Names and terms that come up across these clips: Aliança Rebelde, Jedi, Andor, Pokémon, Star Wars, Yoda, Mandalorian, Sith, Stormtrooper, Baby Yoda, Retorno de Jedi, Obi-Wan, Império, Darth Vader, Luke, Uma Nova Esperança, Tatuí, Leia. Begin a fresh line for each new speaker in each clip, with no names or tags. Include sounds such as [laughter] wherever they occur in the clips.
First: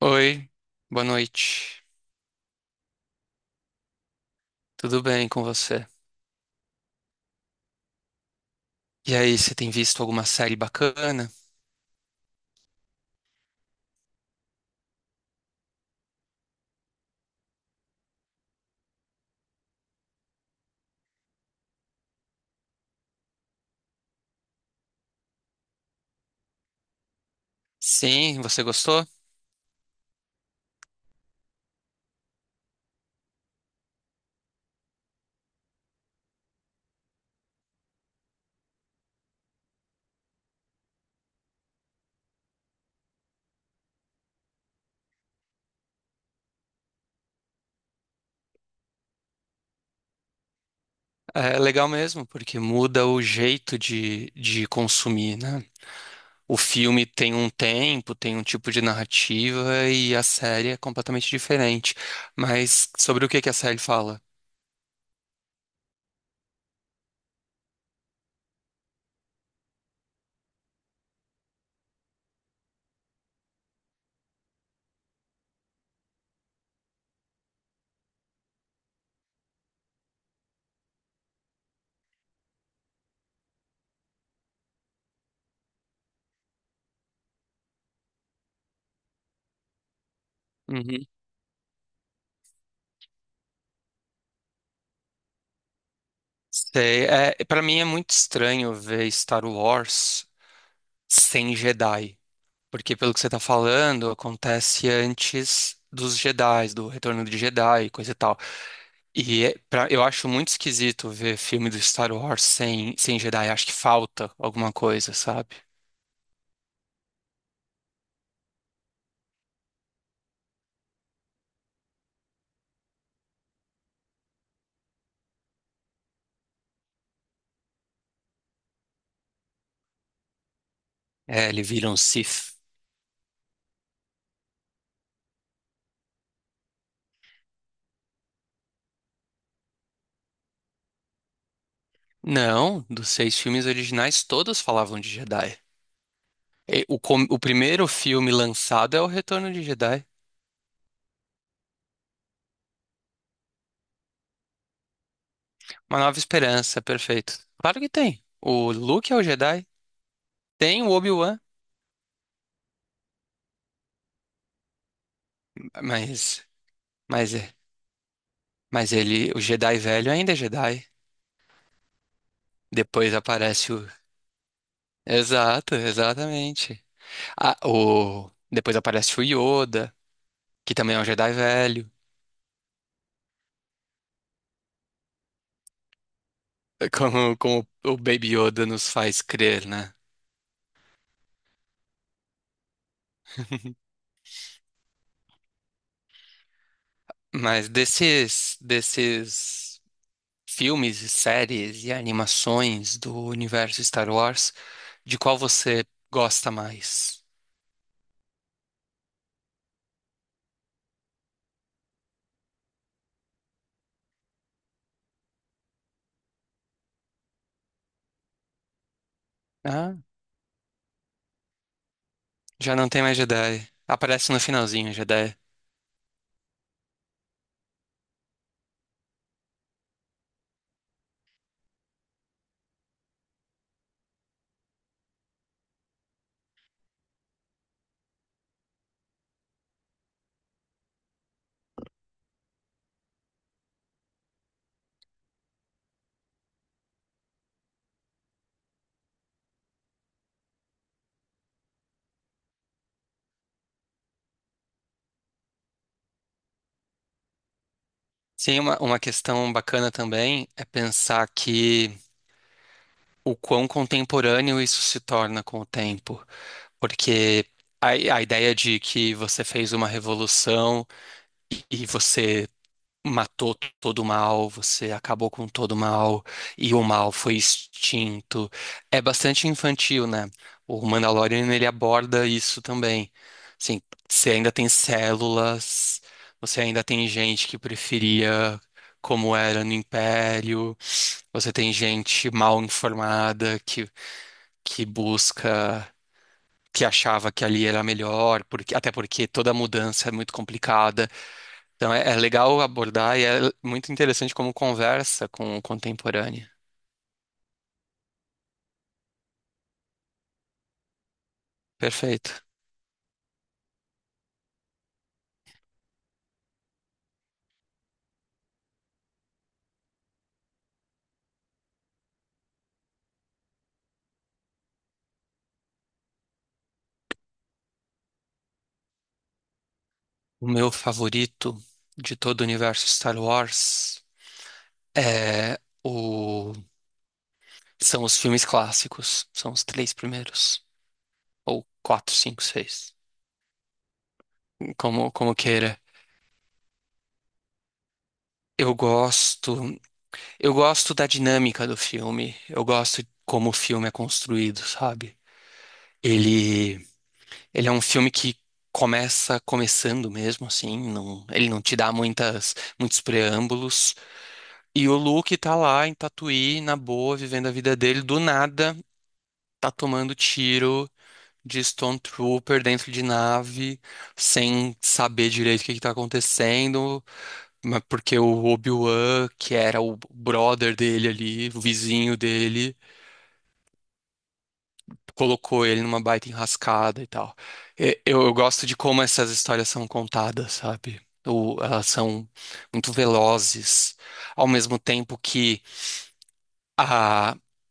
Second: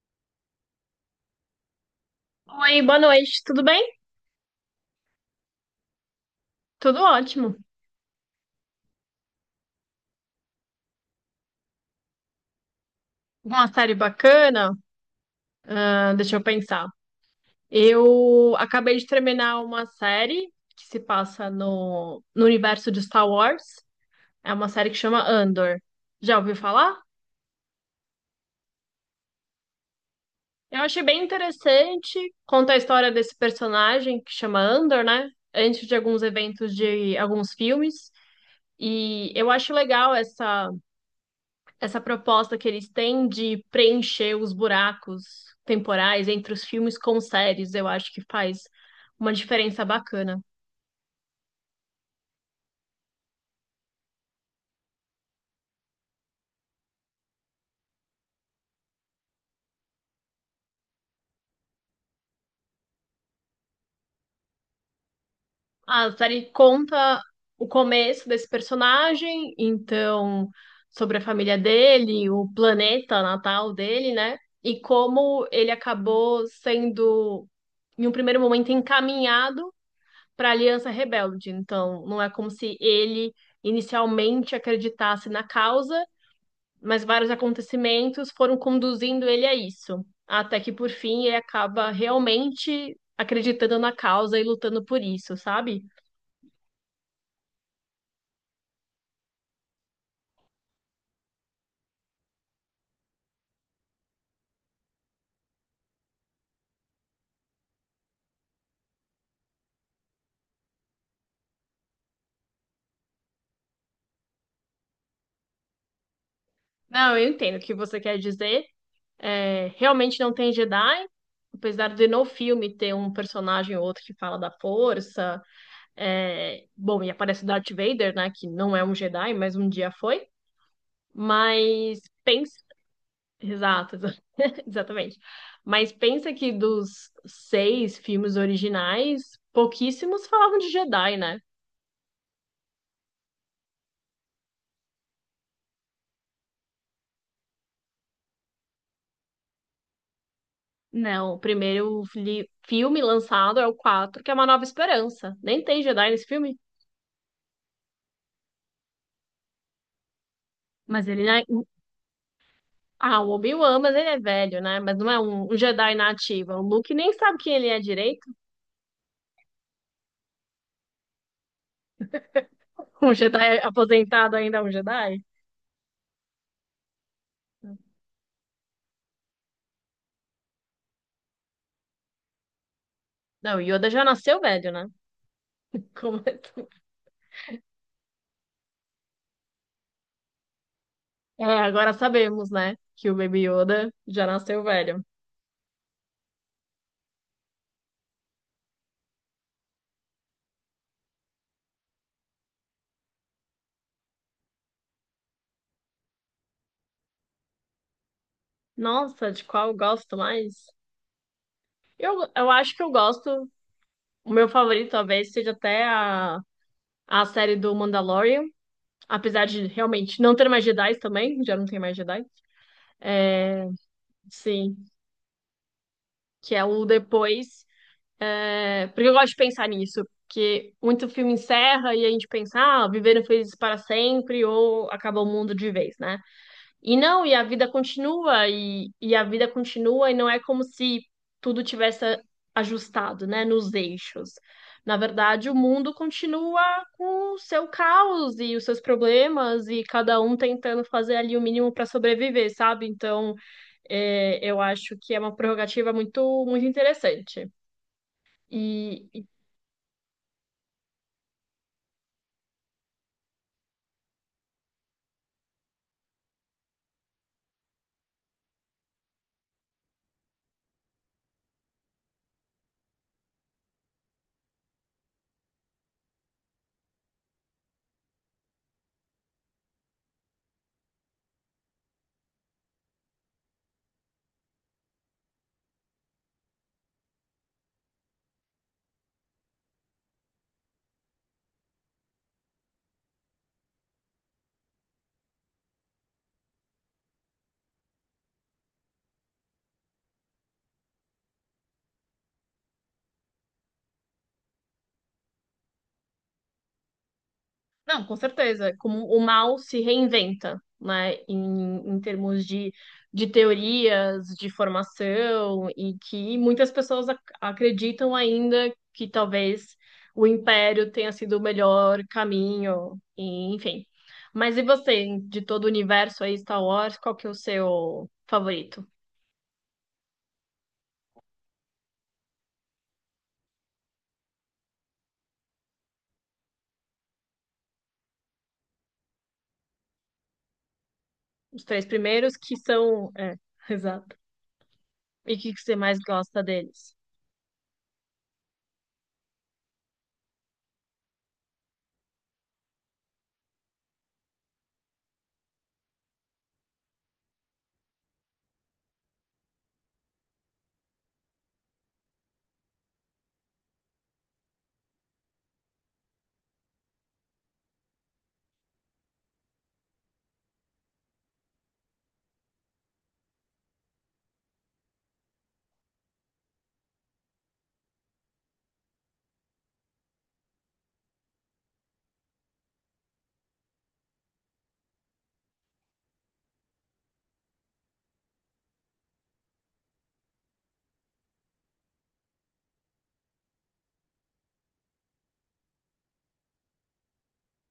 Oi, boa noite.
Oi, boa noite, tudo bem?
Tudo bem com você?
Tudo ótimo.
E aí, você tem visto alguma série bacana?
Uma série bacana? Ah, deixa eu pensar. Eu acabei de terminar uma série que se passa no universo de Star Wars. É uma série que chama Andor. Já ouviu falar?
Sim, você gostou?
Eu achei bem interessante. Conta a história desse personagem que chama Andor, né? Antes de alguns eventos de alguns filmes. E eu acho legal essa proposta que eles têm de preencher os buracos temporais entre os filmes com séries, eu acho que faz uma diferença bacana.
É legal mesmo, porque muda o jeito de, consumir, né? O filme tem um tempo, tem um tipo de narrativa e a série é completamente diferente. Mas sobre o que que a série fala?
A série conta o começo desse personagem, então sobre a família dele, o planeta natal dele, né? E como ele acabou sendo, em um primeiro momento, encaminhado para a Aliança Rebelde. Então, não é como se ele inicialmente acreditasse na causa, mas vários acontecimentos foram conduzindo ele a isso, até que por
Uhum.
fim ele acaba realmente acreditando na causa e lutando por isso, sabe?
Sei, é, para mim é muito estranho ver Star Wars sem Jedi. Porque pelo que você tá falando, acontece antes dos Jedi, do Retorno de Jedi, e coisa e tal. Eu acho muito esquisito ver filme do Star Wars sem, Jedi. Acho que falta alguma coisa, sabe?
Não, eu entendo o que você quer dizer. É, realmente não tem Jedi, apesar de no filme ter um personagem ou outro que fala da força. É, bom, e aparece o Darth Vader, né? Que não é um Jedi, mas um dia foi.
É, ele vira um
Mas
Sith.
pens- Exato, exa- [laughs] Exatamente. Mas pensa que dos seis filmes originais, pouquíssimos falavam de Jedi, né?
Não, dos seis filmes originais, todos falavam de Jedi. O primeiro filme lançado é o Retorno de Jedi.
Não, o filme lançado é o quatro, que é Uma Nova Esperança. Nem tem
Uma
Jedi
Nova
nesse filme,
Esperança, perfeito. Claro que tem. O Luke é o Jedi, tem o
mas ele,
Obi-Wan,
né? Ah, o Obi-Wan, mas ele é velho, né? Mas não é um Jedi na
mas,
ativa. O Luke nem
mas
sabe quem
é.
ele é direito.
Mas ele, o Jedi velho ainda é Jedi.
[laughs]
Depois
Um Jedi
aparece o.
aposentado ainda é um Jedi?
Exato, exatamente. Ah, o... Depois aparece o Yoda, que também é um Jedi velho.
Não, o Yoda já nasceu velho, né? Como é, que-
É como, o Baby Yoda nos faz crer, né?
É, agora sabemos, né, que o Baby Yoda já nasceu velho.
Mas desses, filmes, e séries e animações do universo Star Wars, de qual você gosta mais?
Nossa, de qual eu gosto mais? Eu acho que eu gosto. O meu favorito talvez seja até a série do Mandalorian. Apesar de
Ah,
realmente não ter mais Jedi também, já não tem mais Jedi.
já não tem mais
É,
Jedi. Aparece no
sim,
finalzinho, Jedi.
que é o depois. É, porque eu gosto de pensar nisso. Porque muito filme encerra e a gente pensa, ah, viveram felizes para sempre ou acaba o mundo de vez, né? E não, e a vida continua, e a vida continua, e não é como se tudo tivesse ajustado, né, nos eixos. Na verdade, o mundo continua com o seu caos e os seus problemas, e cada um tentando fazer ali o mínimo para sobreviver, sabe? Então, é, eu acho que é uma prerrogativa muito, muito interessante.
Sim, uma,
E,
questão bacana também é pensar que o quão contemporâneo isso se torna com o tempo, porque a, ideia de que você fez uma revolução e você matou todo o mal, você acabou com todo o mal e o mal foi extinto. É bastante infantil, né? O Mandalorian ele aborda isso também. Assim, você ainda tem células, você ainda tem gente que preferia como era no Império, você tem gente mal informada que, busca. Que achava que ali era melhor, porque, até porque toda mudança é muito complicada. Então é, legal abordar e é muito interessante como conversa com o contemporâneo.
Não, com certeza. É como o mal se reinventa, né? Em termos
Perfeito.
de teorias, de formação, e que muitas pessoas acreditam ainda que talvez o império tenha sido o melhor caminho, e, enfim. Mas e você, de todo o universo aí, Star Wars, qual que é o seu favorito?
O meu favorito de todo o universo Star Wars é o... são os filmes clássicos. São os três primeiros.
Os
Ou
três
quatro,
primeiros
cinco,
que
seis.
são. É, [laughs] exato.
Como,
E o que que você
queira.
mais gosta deles?
Eu gosto. Eu gosto da dinâmica do filme. Eu gosto como o filme é construído, sabe? Ele Ele é um filme que começa começando mesmo, assim, não, ele não te dá muitos preâmbulos. E o Luke tá lá em Tatuí, na boa, vivendo a vida dele, do nada, tá tomando tiro de Stormtrooper dentro de nave, sem saber direito o que que tá acontecendo, mas porque o Obi-Wan, que era o brother dele ali, o vizinho dele, colocou ele numa baita enrascada e tal. Eu gosto de como essas histórias são contadas, sabe? Ou elas são muito velozes, ao mesmo tempo que a,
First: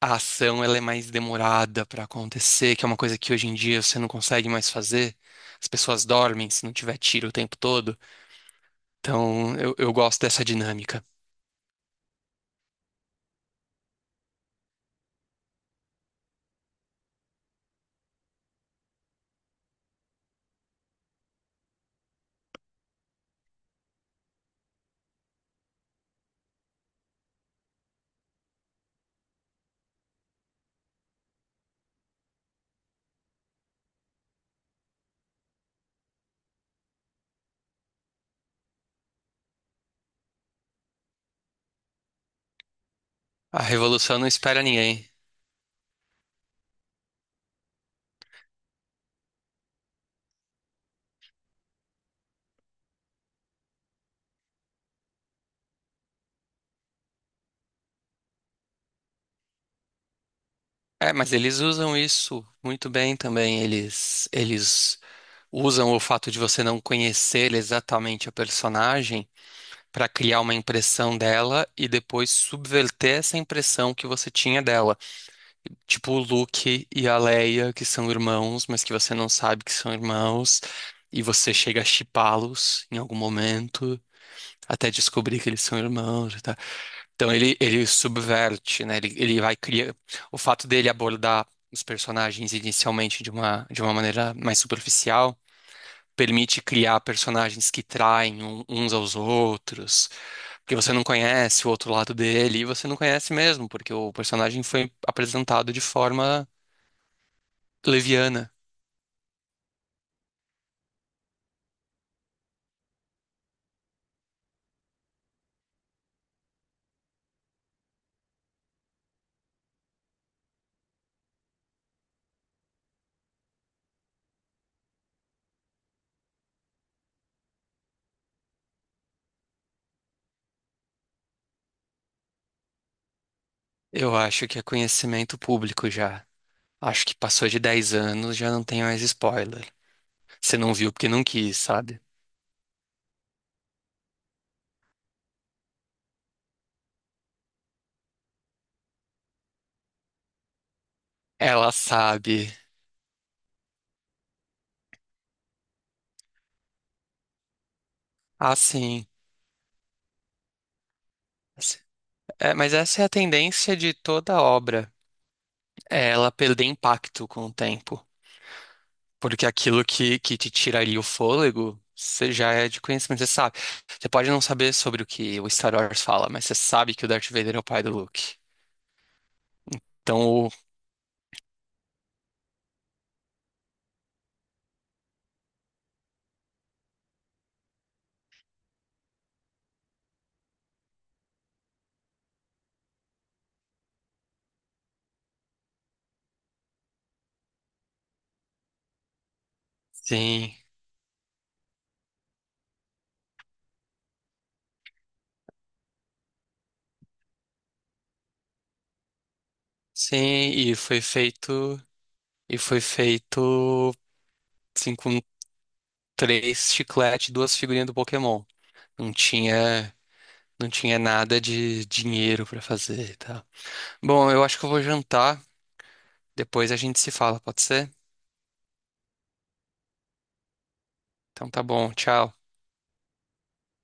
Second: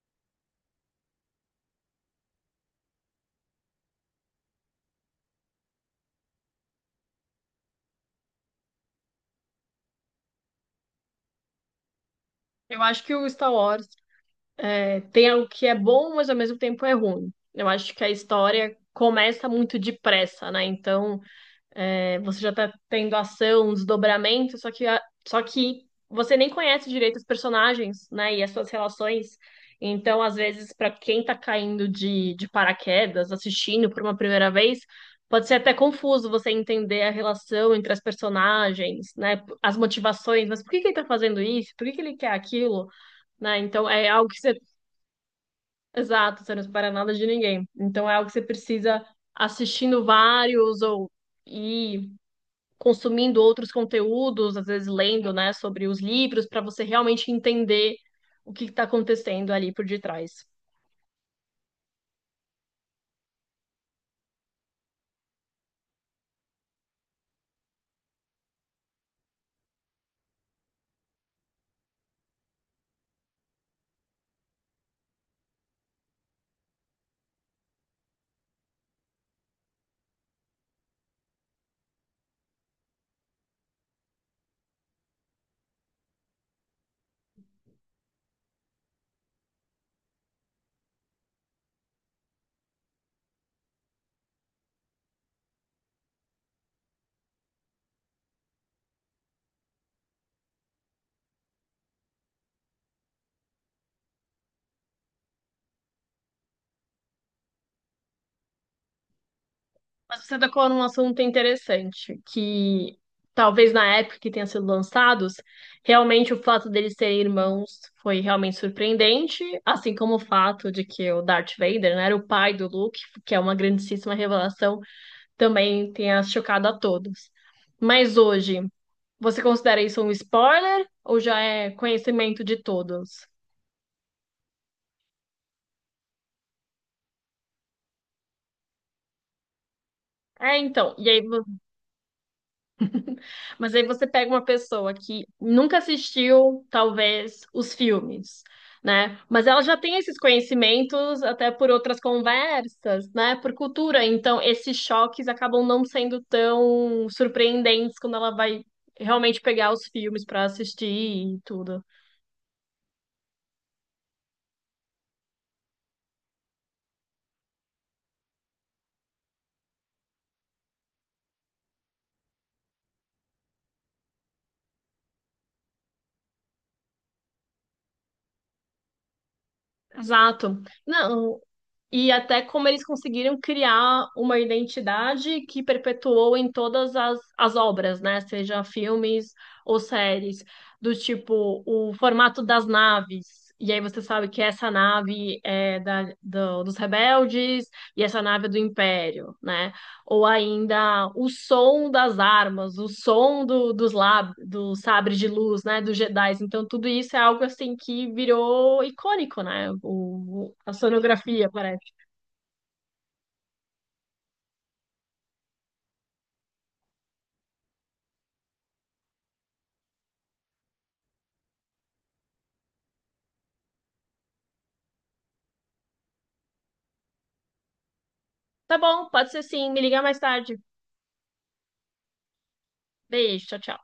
ação ela é mais demorada para acontecer, que é uma coisa que hoje em dia você não consegue mais fazer. As pessoas dormem se não tiver tiro o tempo todo. Então eu, gosto dessa dinâmica.
Eu acho que o Star Wars tem algo que é bom, mas ao mesmo tempo é ruim. Eu acho que a história começa muito depressa, né? Então, é, você já tá tendo ação, um desdobramento, só que você nem conhece direito os personagens, né? E as suas relações. Então, às vezes, para quem tá caindo de paraquedas, assistindo por uma primeira vez, pode ser até confuso você entender a relação entre as personagens, né? As motivações, mas por que que ele tá fazendo isso? Por que que ele quer aquilo? Né?
A
Então é
revolução não
algo que você...
espera ninguém.
Exato, você não espera nada de ninguém. Então é algo que você precisa assistindo vários ou e consumindo outros conteúdos, às vezes lendo, né, sobre os livros, para você realmente entender o que está acontecendo ali por detrás.
É, mas eles usam isso muito bem também. Eles, usam o fato de você não conhecer exatamente a personagem para criar uma impressão dela e depois subverter essa impressão que você tinha dela. Tipo o Luke e a Leia, que são irmãos, mas que você não sabe que são irmãos, e você chega a shippá-los em algum momento. Até descobrir que eles são irmãos, tá? Então ele, subverte, né? Ele, vai criar. O fato dele abordar os personagens inicialmente de uma, maneira mais superficial permite criar personagens que traem uns aos outros, porque você não conhece o outro lado dele, e você não conhece mesmo, porque o personagem foi apresentado de forma leviana.
Mas você tocou num assunto interessante, que talvez na época que tenha sido lançados, realmente o fato deles serem irmãos foi realmente surpreendente, assim como o fato de que o Darth Vader, né, era o pai do Luke, que é uma grandíssima revelação também tenha chocado a todos. Mas hoje, você considera isso um spoiler ou já é conhecimento de todos?
Eu acho que é conhecimento público já. Acho que passou de 10 anos, já não tem mais spoiler. Você
É,
não viu
então, e
porque não quis, sabe?
mas aí você pega uma pessoa que nunca assistiu, talvez, os filmes, né? Mas ela já tem esses conhecimentos até por
Ela
outras
sabe.
conversas, né? Por cultura. Então, esses choques acabam não sendo tão surpreendentes quando ela
Ah,
vai
sim.
realmente pegar os filmes para assistir e tudo.
É, mas essa é a tendência de toda obra, é ela perder impacto com o tempo. Porque aquilo que, te tira ali o fôlego, você já é de conhecimento, você sabe. Você pode não saber sobre o que o Star Wars fala, mas você sabe que o Darth Vader é o pai do Luke. Então, o-
Exato. Não, e até como eles conseguiram criar uma identidade que perpetuou em todas as obras, né? Seja filmes ou séries, do tipo o formato das naves. E aí você sabe que essa nave é dos rebeldes e essa nave é do Império, né? Ou
sim,
ainda o som das armas, o som dos sabres de luz, né? Dos Jedis. Então tudo isso é algo assim que virou icônico, né?
sim,
A
e foi
sonografia,
feito,
parece.
e foi feito, assim, com três chicletes e duas figurinhas do Pokémon. Não tinha, nada de dinheiro pra fazer e tal. Bom, eu acho que eu vou jantar, depois a gente se fala, pode ser?
Tá bom, pode ser, sim. Me liga mais tarde.
Então tá bom, tchau.
Beijo, tchau, tchau.